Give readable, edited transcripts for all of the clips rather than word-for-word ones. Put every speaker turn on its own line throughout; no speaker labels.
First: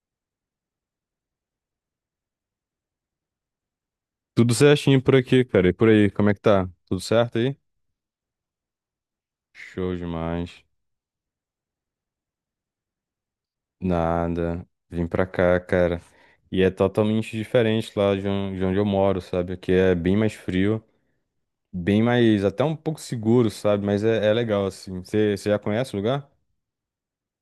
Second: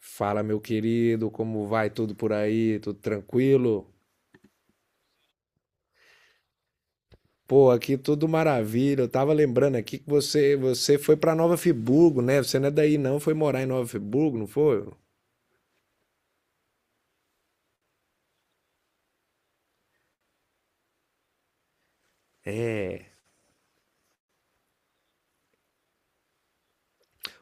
Fala, meu querido, como vai tudo por aí? Tudo tranquilo?
Tudo certinho por aqui, cara. E por aí, como é que tá? Tudo certo aí?
Pô, aqui tudo maravilha. Eu tava lembrando
Show
aqui que você
demais.
você foi pra Nova Friburgo, né? Você não é daí não, foi morar em Nova Friburgo, não
Nada.
foi?
Vim pra cá, cara. E é totalmente diferente lá de onde eu moro, sabe? Aqui é bem mais frio, bem mais, até um pouco
É.
seguro, sabe? Mas é legal, assim. Você já conhece o lugar?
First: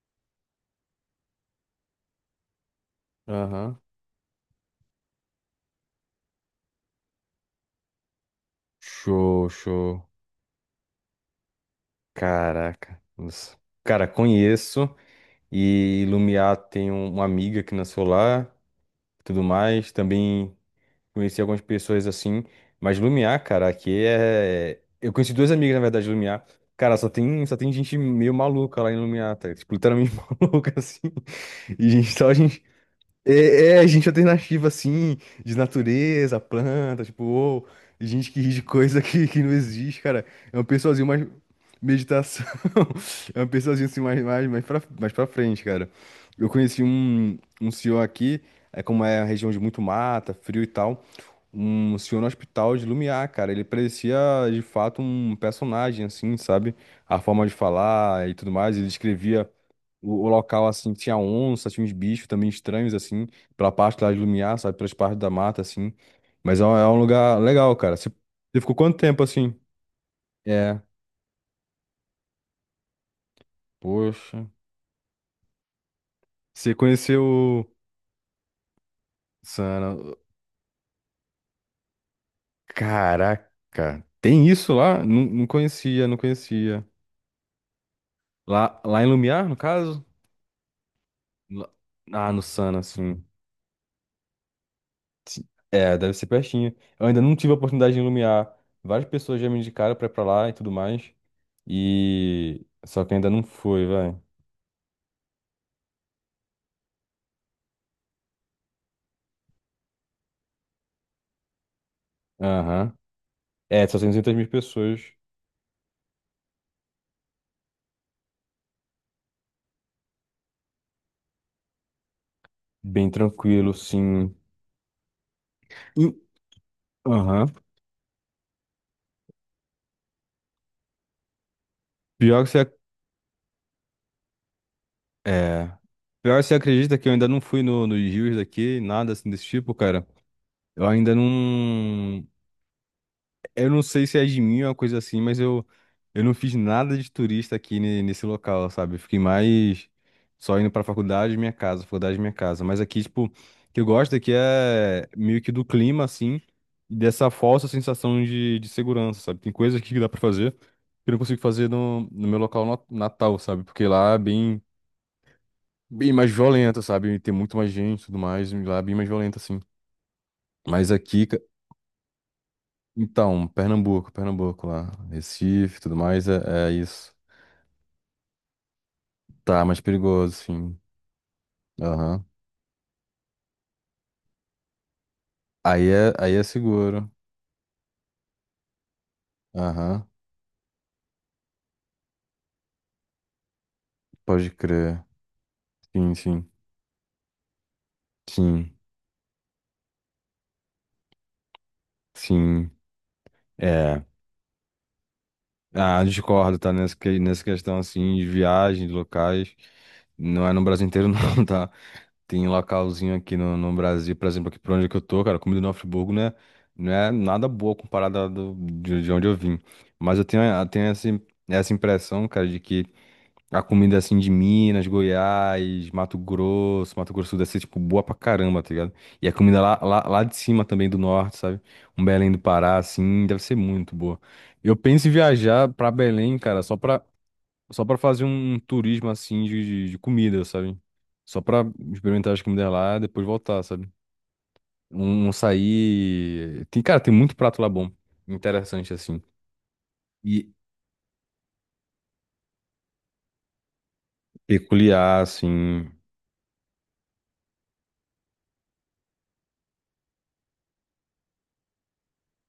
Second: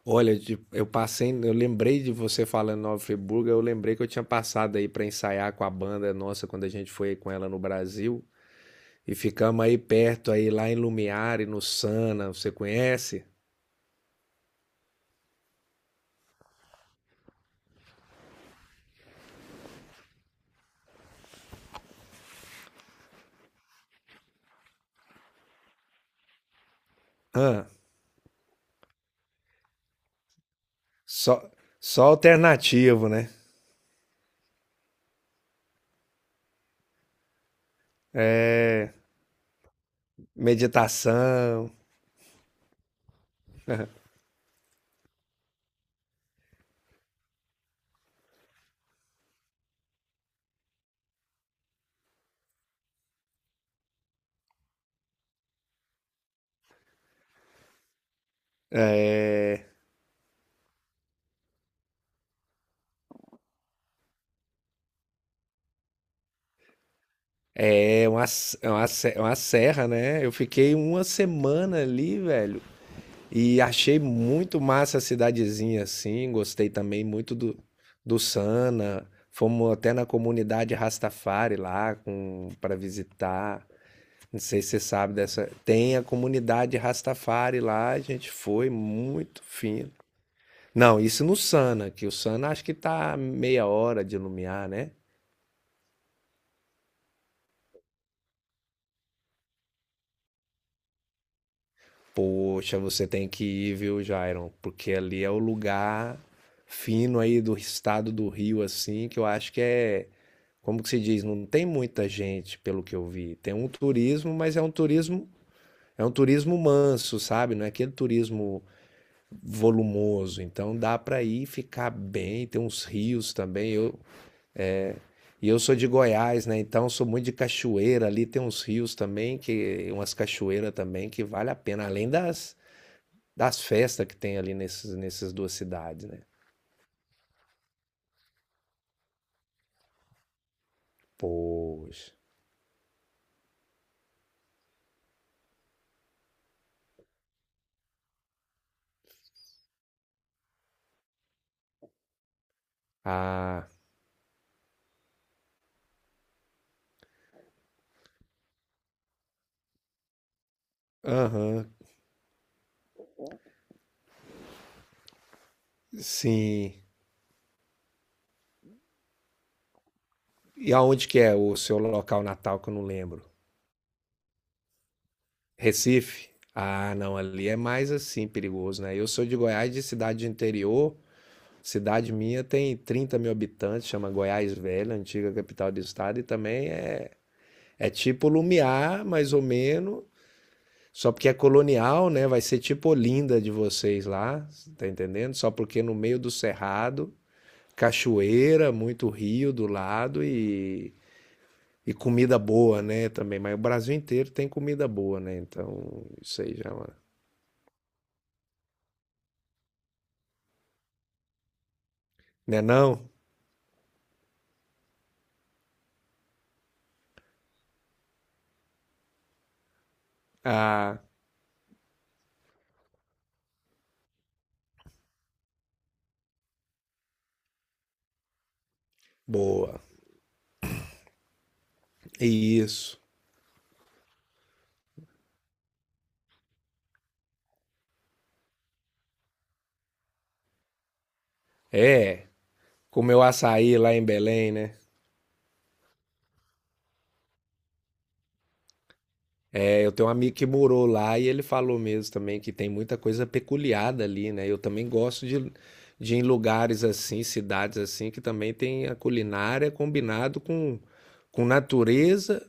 Olha, eu passei, eu lembrei de você falando Nova Friburgo, eu
Aham.
lembrei que eu tinha passado aí pra ensaiar com a banda nossa quando a gente foi com ela no Brasil e
Show,
ficamos aí
show.
perto aí lá em Lumiar e no Sana, você
Caraca.
conhece?
Nossa. Cara, conheço. E Lumiar tem uma amiga que nasceu lá, tudo mais. Também. Conheci algumas pessoas assim, mas Lumiar, cara, aqui é. Eu conheci duas amigas, na verdade, de Lumiar. Cara, só
Ah,
tem gente meio maluca lá em Lumiar, tá? Tipo, literalmente maluca, assim.
só
E
só
gente, só gente.
alternativo, né?
Gente alternativa, assim, de natureza, planta, tipo, ou gente que ri de
É,
coisa que não existe, cara. É um pessoalzinho mais.
meditação.
Meditação. É um pessoalzinho assim, mais pra frente, cara. Eu conheci um senhor aqui, é como é a região de muito mata, frio e tal um senhor no hospital de Lumiar, cara. Ele parecia de fato um personagem, assim, sabe? A forma de falar e tudo mais. Ele descrevia
É,
o local, assim, tinha onça, tinha uns bichos também estranhos, assim, pela parte lá de Lumiar, sabe? Pelas partes da mata, assim. Mas é um lugar legal, cara.
é uma,
Você
é
ficou
uma,
quanto
é
tempo
uma
assim?
serra, né? Eu fiquei
É,
uma semana ali, velho, e achei
poxa.
muito massa a cidadezinha, assim. Gostei
Você
também muito do,
conheceu.
do Sana. Fomos até
Sana.
na comunidade Rastafari lá com, para visitar.
Caraca,
Não
tem
sei se
isso
você
lá?
sabe
Não
dessa. Tem a
conhecia, não
comunidade
conhecia.
Rastafari lá, a gente foi
Lá em
muito
Lumiar, no
fino.
caso?
Não, isso no
Lá-
Sana, que o
Ah, no
Sana acho que
Sana,
tá
sim.
meia hora de Lumiar, né?
Sim. É, deve ser pertinho. Eu ainda não tive a oportunidade de Lumiar. Várias pessoas já me indicaram pra ir pra lá e tudo mais. E.
Poxa,
Só
você
que
tem
ainda não
que ir,
foi,
viu,
vai.
Jairon? Porque ali é o lugar fino aí do estado do Rio, assim, que eu acho que é, como que se diz, não tem muita gente, pelo
Aham.
que eu vi. Tem um
É, só 600
turismo,
mil
mas
pessoas.
é um turismo manso, sabe? Não é aquele turismo volumoso. Então dá para ir e ficar bem, tem uns
Bem
rios também.
tranquilo,
Eu,
sim.
e eu sou de
E-
Goiás, né? Então sou muito de
Aham.
cachoeira ali, tem uns rios também que umas cachoeiras também que vale a pena, além
Pior que
das
você. Ac-
das festas que tem ali nesses, nessas duas
É.
cidades, né?
Pior que você acredita que eu ainda não fui nos rios daqui, nada assim desse tipo, cara. Eu ainda
Poxa.
não. Eu não sei se é de mim ou uma coisa assim, mas eu não fiz nada de turista aqui ne- nesse local, sabe? Eu fiquei mais só indo pra faculdade e minha casa, faculdade e minha casa. Mas aqui, tipo, o
Ah,
que eu gosto aqui é meio que do clima, assim, e dessa falsa sensação de segurança, sabe? Tem coisas aqui que dá pra fazer que eu não consigo fazer
aham,
no meu local na- natal, sabe? Porque lá é bem, bem mais violento,
sim.
sabe? Tem muito mais gente e tudo mais, e lá é bem mais violento, assim.
E
Mas
aonde que
aqui,
é o seu local natal que eu não lembro?
então, Pernambuco lá. Recife, tudo mais,
Recife?
é
Ah,
isso.
não, ali é mais assim perigoso, né? Eu sou de
Tá,
Goiás,
mais
de cidade de
perigoso, sim.
interior. Cidade
Aham.
minha tem 30 mil habitantes, chama Goiás Velha, antiga capital do estado, e
Aí é
também
seguro.
é, é tipo Lumiar, mais ou menos.
Aham.
Só porque é colonial, né? Vai ser tipo Olinda de vocês lá,
Pode
tá
crer.
entendendo? Só porque no
Sim,
meio do
sim.
cerrado, cachoeira,
Sim,
muito rio do lado e comida
sim.
boa, né? Também. Mas o Brasil
É.
inteiro tem comida boa, né?
Ah,
Então, isso aí
discordo,
já
tá?
é...
Nessa questão, assim, de viagem, de locais. Não é no Brasil inteiro, não, tá? Tem um
Né não?
localzinho aqui no Brasil, por exemplo, aqui por onde que eu tô, cara, a comida do Friburgo, né? Não é nada boa comparada de onde eu vim. Mas eu tenho
Ah,
essa, essa impressão, cara, de que a comida assim de Minas, Goiás, Mato Grosso, Mato Grosso do Sul, é tipo, boa pra caramba, tá ligado? E a comida
boa.
lá de cima também do norte, sabe? Um Belém do Pará,
Isso.
assim, deve ser muito boa. Eu penso em viajar pra Belém, cara, só pra fazer um turismo assim de comida, sabe? Só pra
É,
experimentar as comidas lá e
comeu
depois voltar,
açaí
sabe?
lá em Belém, né?
Um sair. Tem, cara, tem muito prato lá bom. Interessante, assim.
É, eu tenho um amigo que
E
morou lá e ele falou mesmo também que tem muita coisa peculiar ali, né? Eu também
peculiar,
gosto
assim.
de ir em lugares assim, cidades assim, que também tem a culinária combinado com natureza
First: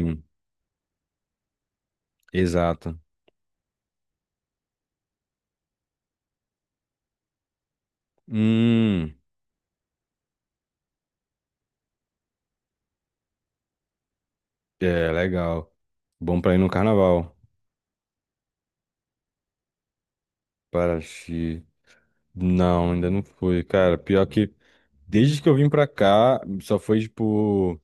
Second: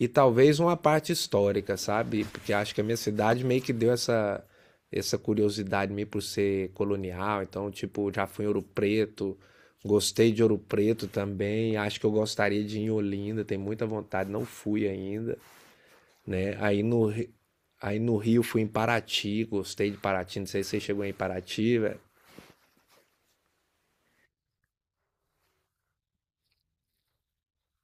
e talvez uma parte histórica, sabe? Porque acho que a minha
exato.
cidade meio que deu essa, essa curiosidade meio por ser colonial. Então, tipo, já fui em Ouro
Hum,
Preto, gostei de Ouro Preto também. Acho que eu gostaria de ir em Olinda, tenho muita vontade, não fui
é
ainda,
legal. Bom pra
né?
ir no carnaval.
Aí no Rio fui em Paraty, gostei de Paraty, não sei se você chegou em
Paraty.
Paraty, velho.
Não, ainda não foi. Cara, pior que desde que eu vim pra cá, só foi tipo.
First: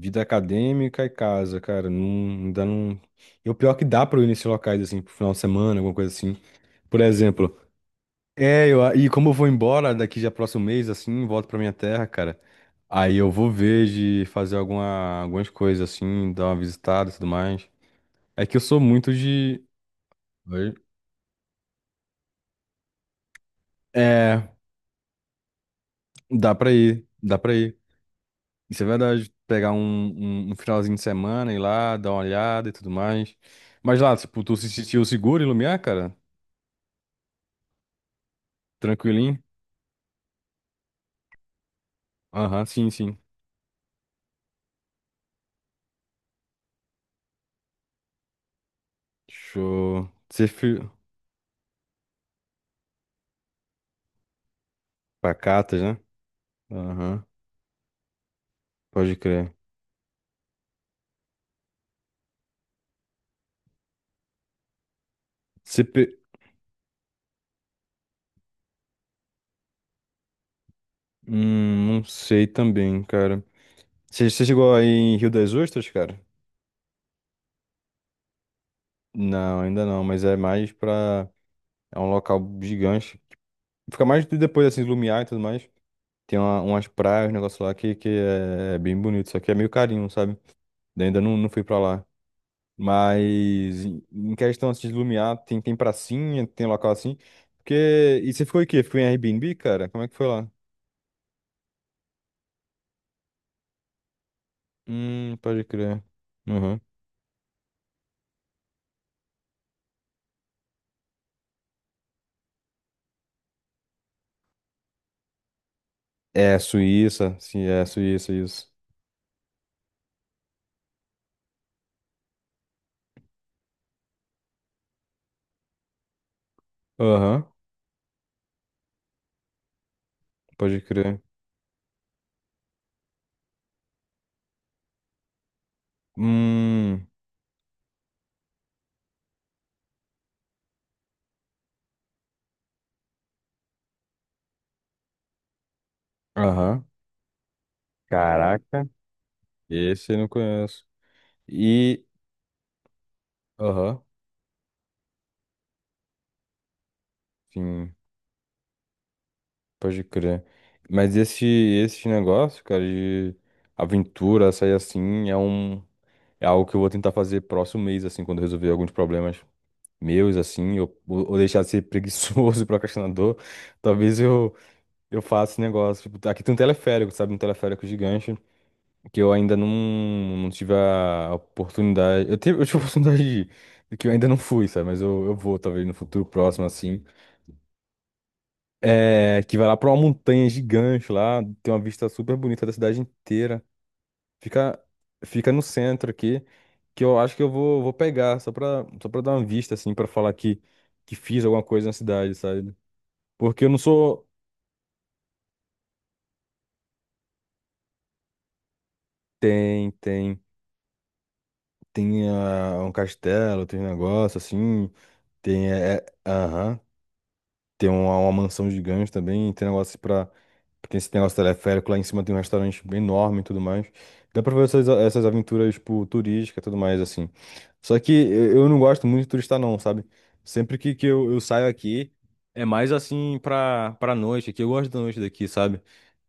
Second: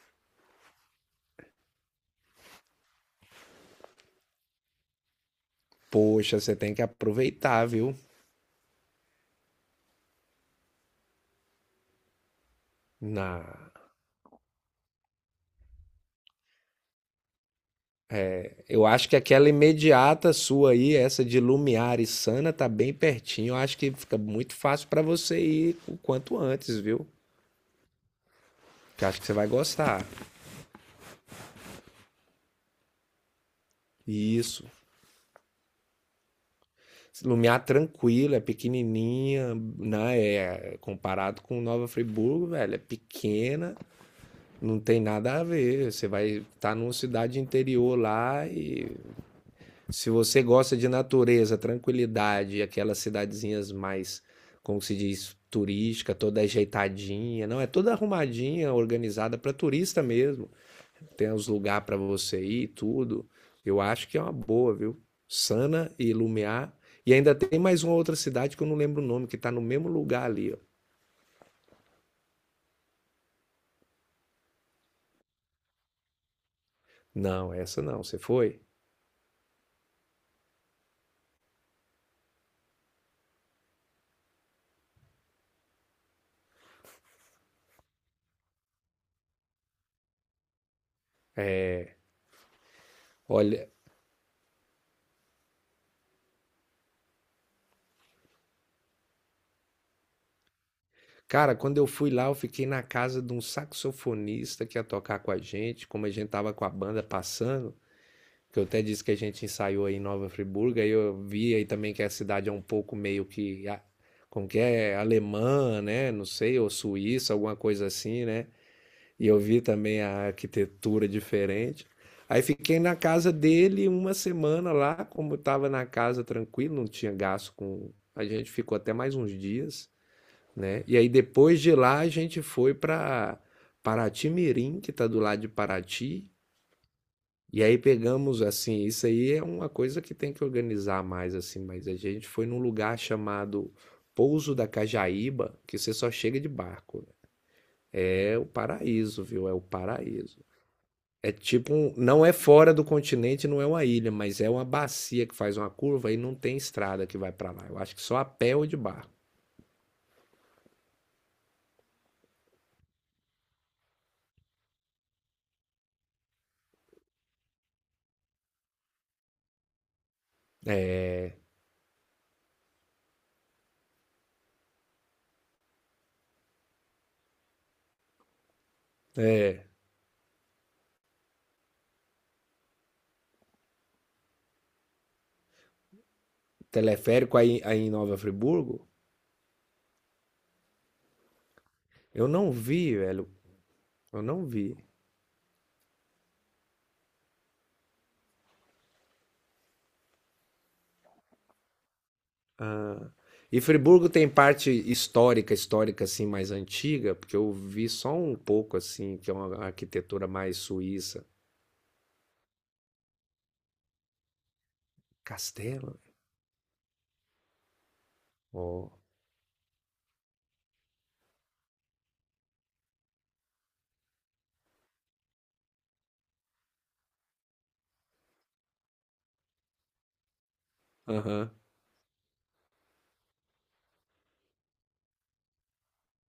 Vida acadêmica e casa, cara, não, ainda não. E o pior é que dá pra eu ir nesses locais, assim, pro final de semana, alguma coisa assim.
Poxa, você tem que
Por exemplo,
aproveitar, viu?
e como eu vou embora daqui já próximo mês, assim, volto pra minha terra, cara. Aí
Na...
eu vou ver de fazer algumas coisas, assim, dar uma visitada e tudo mais. É que eu sou
Eu acho
muito
que aquela
de.
imediata
Oi?
sua aí, essa de Lumiar e Sana, tá bem pertinho. Eu acho que fica
É,
muito fácil pra você ir o quanto antes, viu?
dá pra ir. Isso é
Que eu acho que você
verdade.
vai
Pegar
gostar.
um finalzinho de semana, ir lá, dar uma olhada e tudo mais. Mas lá, tipo, tu
Isso.
se sentiu seguro em Lumiar, cara?
Lumiar tranquila, é
Tranquilinho?
pequenininha, né? É, comparado com Nova Friburgo,
Aham,
velho, é
sim, sim.
pequena. Não tem nada a ver. Você vai estar tá numa cidade interior lá e
Show.
se você
Você
gosta
fi...
de natureza, tranquilidade, aquelas cidadezinhas mais, como se diz,
Pacatas, né?
turística, toda
Aham,
ajeitadinha, não é toda arrumadinha,
pode
organizada para
crer.
turista mesmo. Tem os lugares para você ir, e tudo. Eu acho que é uma boa, viu?
Você
Sana e
pe...
Lumiar. E ainda tem mais uma outra cidade que eu não lembro o nome, que está no mesmo lugar ali. Ó.
Não sei também, cara. Você chegou aí em Rio das Ostras, cara?
Não, essa não. Você foi?
Não, ainda não, mas é mais pra... É um local gigante. Fica mais de- depois, assim, do Lumiar e tudo mais. Tem uma- umas praias, um negócio lá que é, é bem bonito, só que é meio carinho, sabe? Daí ainda não, não fui pra lá.
Olha,
Mas em questão assim, de Lumiar, tem pracinha, tem local assim. Porque. E você ficou em quê? Ficou em Airbnb, cara? Como é que foi lá?
cara, quando eu fui lá, eu fiquei na casa de um saxofonista que ia tocar com a
Pode
gente,
crer.
como a gente tava com a
Uhum.
banda passando, que eu até disse que a gente ensaiou aí em Nova Friburgo, aí eu vi aí também que a cidade é um pouco meio que, como que é, alemã, né? Não
É,
sei, ou suíça,
Suíça.
alguma
Sim, é
coisa assim,
Suíça,
né?
isso.
E eu vi também a arquitetura diferente. Aí fiquei na casa dele uma semana lá, como eu tava na casa tranquilo, não tinha
Aham,
gasto com... A gente ficou até mais uns dias,
pode
né? E aí
crer.
depois de lá a gente foi para Paraty Mirim, que está do lado de Paraty.
Hum,
E aí pegamos assim, isso aí é uma coisa que tem que organizar mais assim, mas a gente foi num lugar chamado Pouso da Cajaíba, que você só chega de
aham.
barco, né? É o
Caraca.
paraíso, viu? É o
Esse eu não
paraíso.
conheço.
É tipo,
E.
não é fora do continente, não é uma
Aham,
ilha, mas é uma bacia que faz uma curva e não tem estrada que vai para lá. Eu acho
sim,
que só a pé ou de barco.
pode crer. Mas esse negócio, cara, de aventura, sair assim, é um. É algo que eu vou tentar fazer próximo mês, assim, quando eu resolver alguns problemas meus, assim, ou
É,
deixar de ser preguiçoso e procrastinador. Talvez eu, eu faça esse negócio. Tipo, aqui tem um teleférico, sabe? Um teleférico gigante, que eu ainda
é,
não, não tive a oportunidade. Eu tive a oportunidade de ir, de que eu ainda não fui, sabe? Mas eu vou, talvez, no futuro próximo, assim.
teleférico aí, aí em Nova Friburgo,
É, que vai lá pra uma montanha gigante lá, tem uma vista
eu
super
não
bonita da
vi,
cidade
velho.
inteira.
Eu não
Fica,
vi.
fica no centro aqui, que eu acho que vou pegar, só pra dar uma vista, assim, pra falar que fiz alguma coisa na cidade, sabe?
E
Porque eu não
Friburgo
sou.
tem parte histórica, histórica assim mais antiga, porque eu vi só um pouco assim, que é uma
Tem,
arquitetura
tem.
mais suíça.
Tem ah, um castelo, tem um negócio assim. Tem.
Castelo?
Aham. Tem uma mansão
Ó.
gigante também, tem negócio pra. Tem esse negócio teleférico, lá em cima tem um restaurante bem enorme e tudo mais. Dá pra ver essas, essas aventuras, tipo, turísticas e tudo mais, assim. Só que eu não gosto muito de turista, não, sabe? Sempre que eu
Aham.
saio aqui, é mais assim pra noite, que eu gosto da noite daqui, sabe?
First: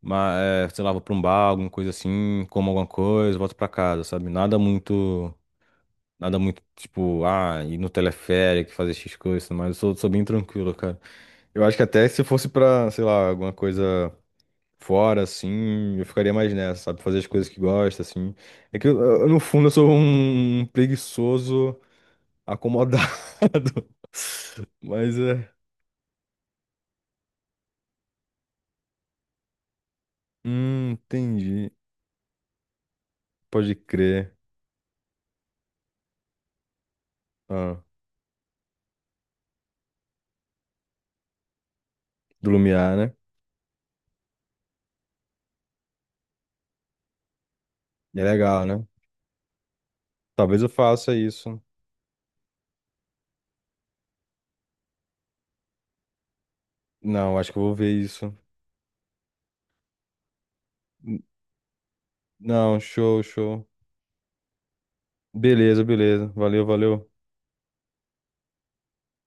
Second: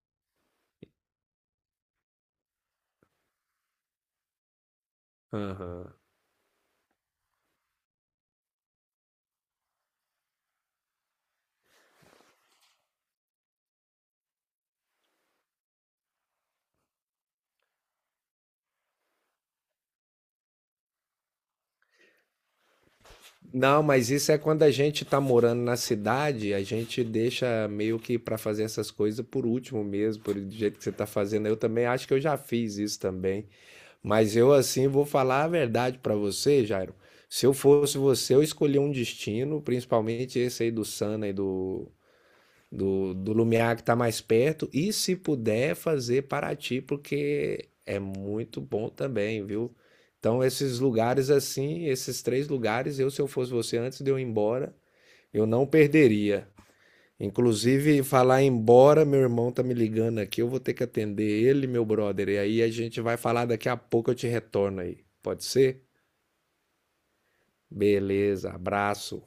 Mas, é, sei lá, vou pra um bar, alguma coisa assim, como alguma coisa, volto pra casa, sabe? Nada muito.
Aham.
Nada muito, tipo, ah, ir no teleférico, fazer X coisas, mas sou bem tranquilo, cara. Eu acho que até se fosse pra, sei lá, alguma coisa fora, assim, eu ficaria mais nessa, sabe? Fazer as coisas que gosta, assim. É que, no fundo, eu sou um preguiçoso acomodado.
Não, mas isso é quando a gente
Mas
tá
é.
morando na cidade, a gente deixa meio que pra fazer essas coisas por último mesmo, por do jeito que você tá fazendo. Eu
Entendi.
também acho que eu já fiz isso também.
Pode crer.
Mas eu, assim, vou falar a verdade pra você, Jairo. Se eu
Ah,
fosse você, eu escolhi um destino, principalmente esse aí do Sana e do,
do Lumiar, né?
do Lumiar, que tá mais perto. E se puder, fazer Paraty, porque é
É
muito
legal, né?
bom também, viu? Então,
Talvez eu
esses
faça
lugares
isso.
assim, esses três lugares, eu, se eu fosse você, antes de eu ir embora, eu não perderia.
Não, acho que eu vou ver
Inclusive,
isso.
falar embora, meu irmão tá me ligando aqui, eu vou ter que
N-
atender ele, meu brother. E aí a
Não,
gente vai
show,
falar
show.
daqui a pouco, eu te retorno aí. Pode ser?
Beleza, beleza. Valeu, valeu.
Beleza, abraço.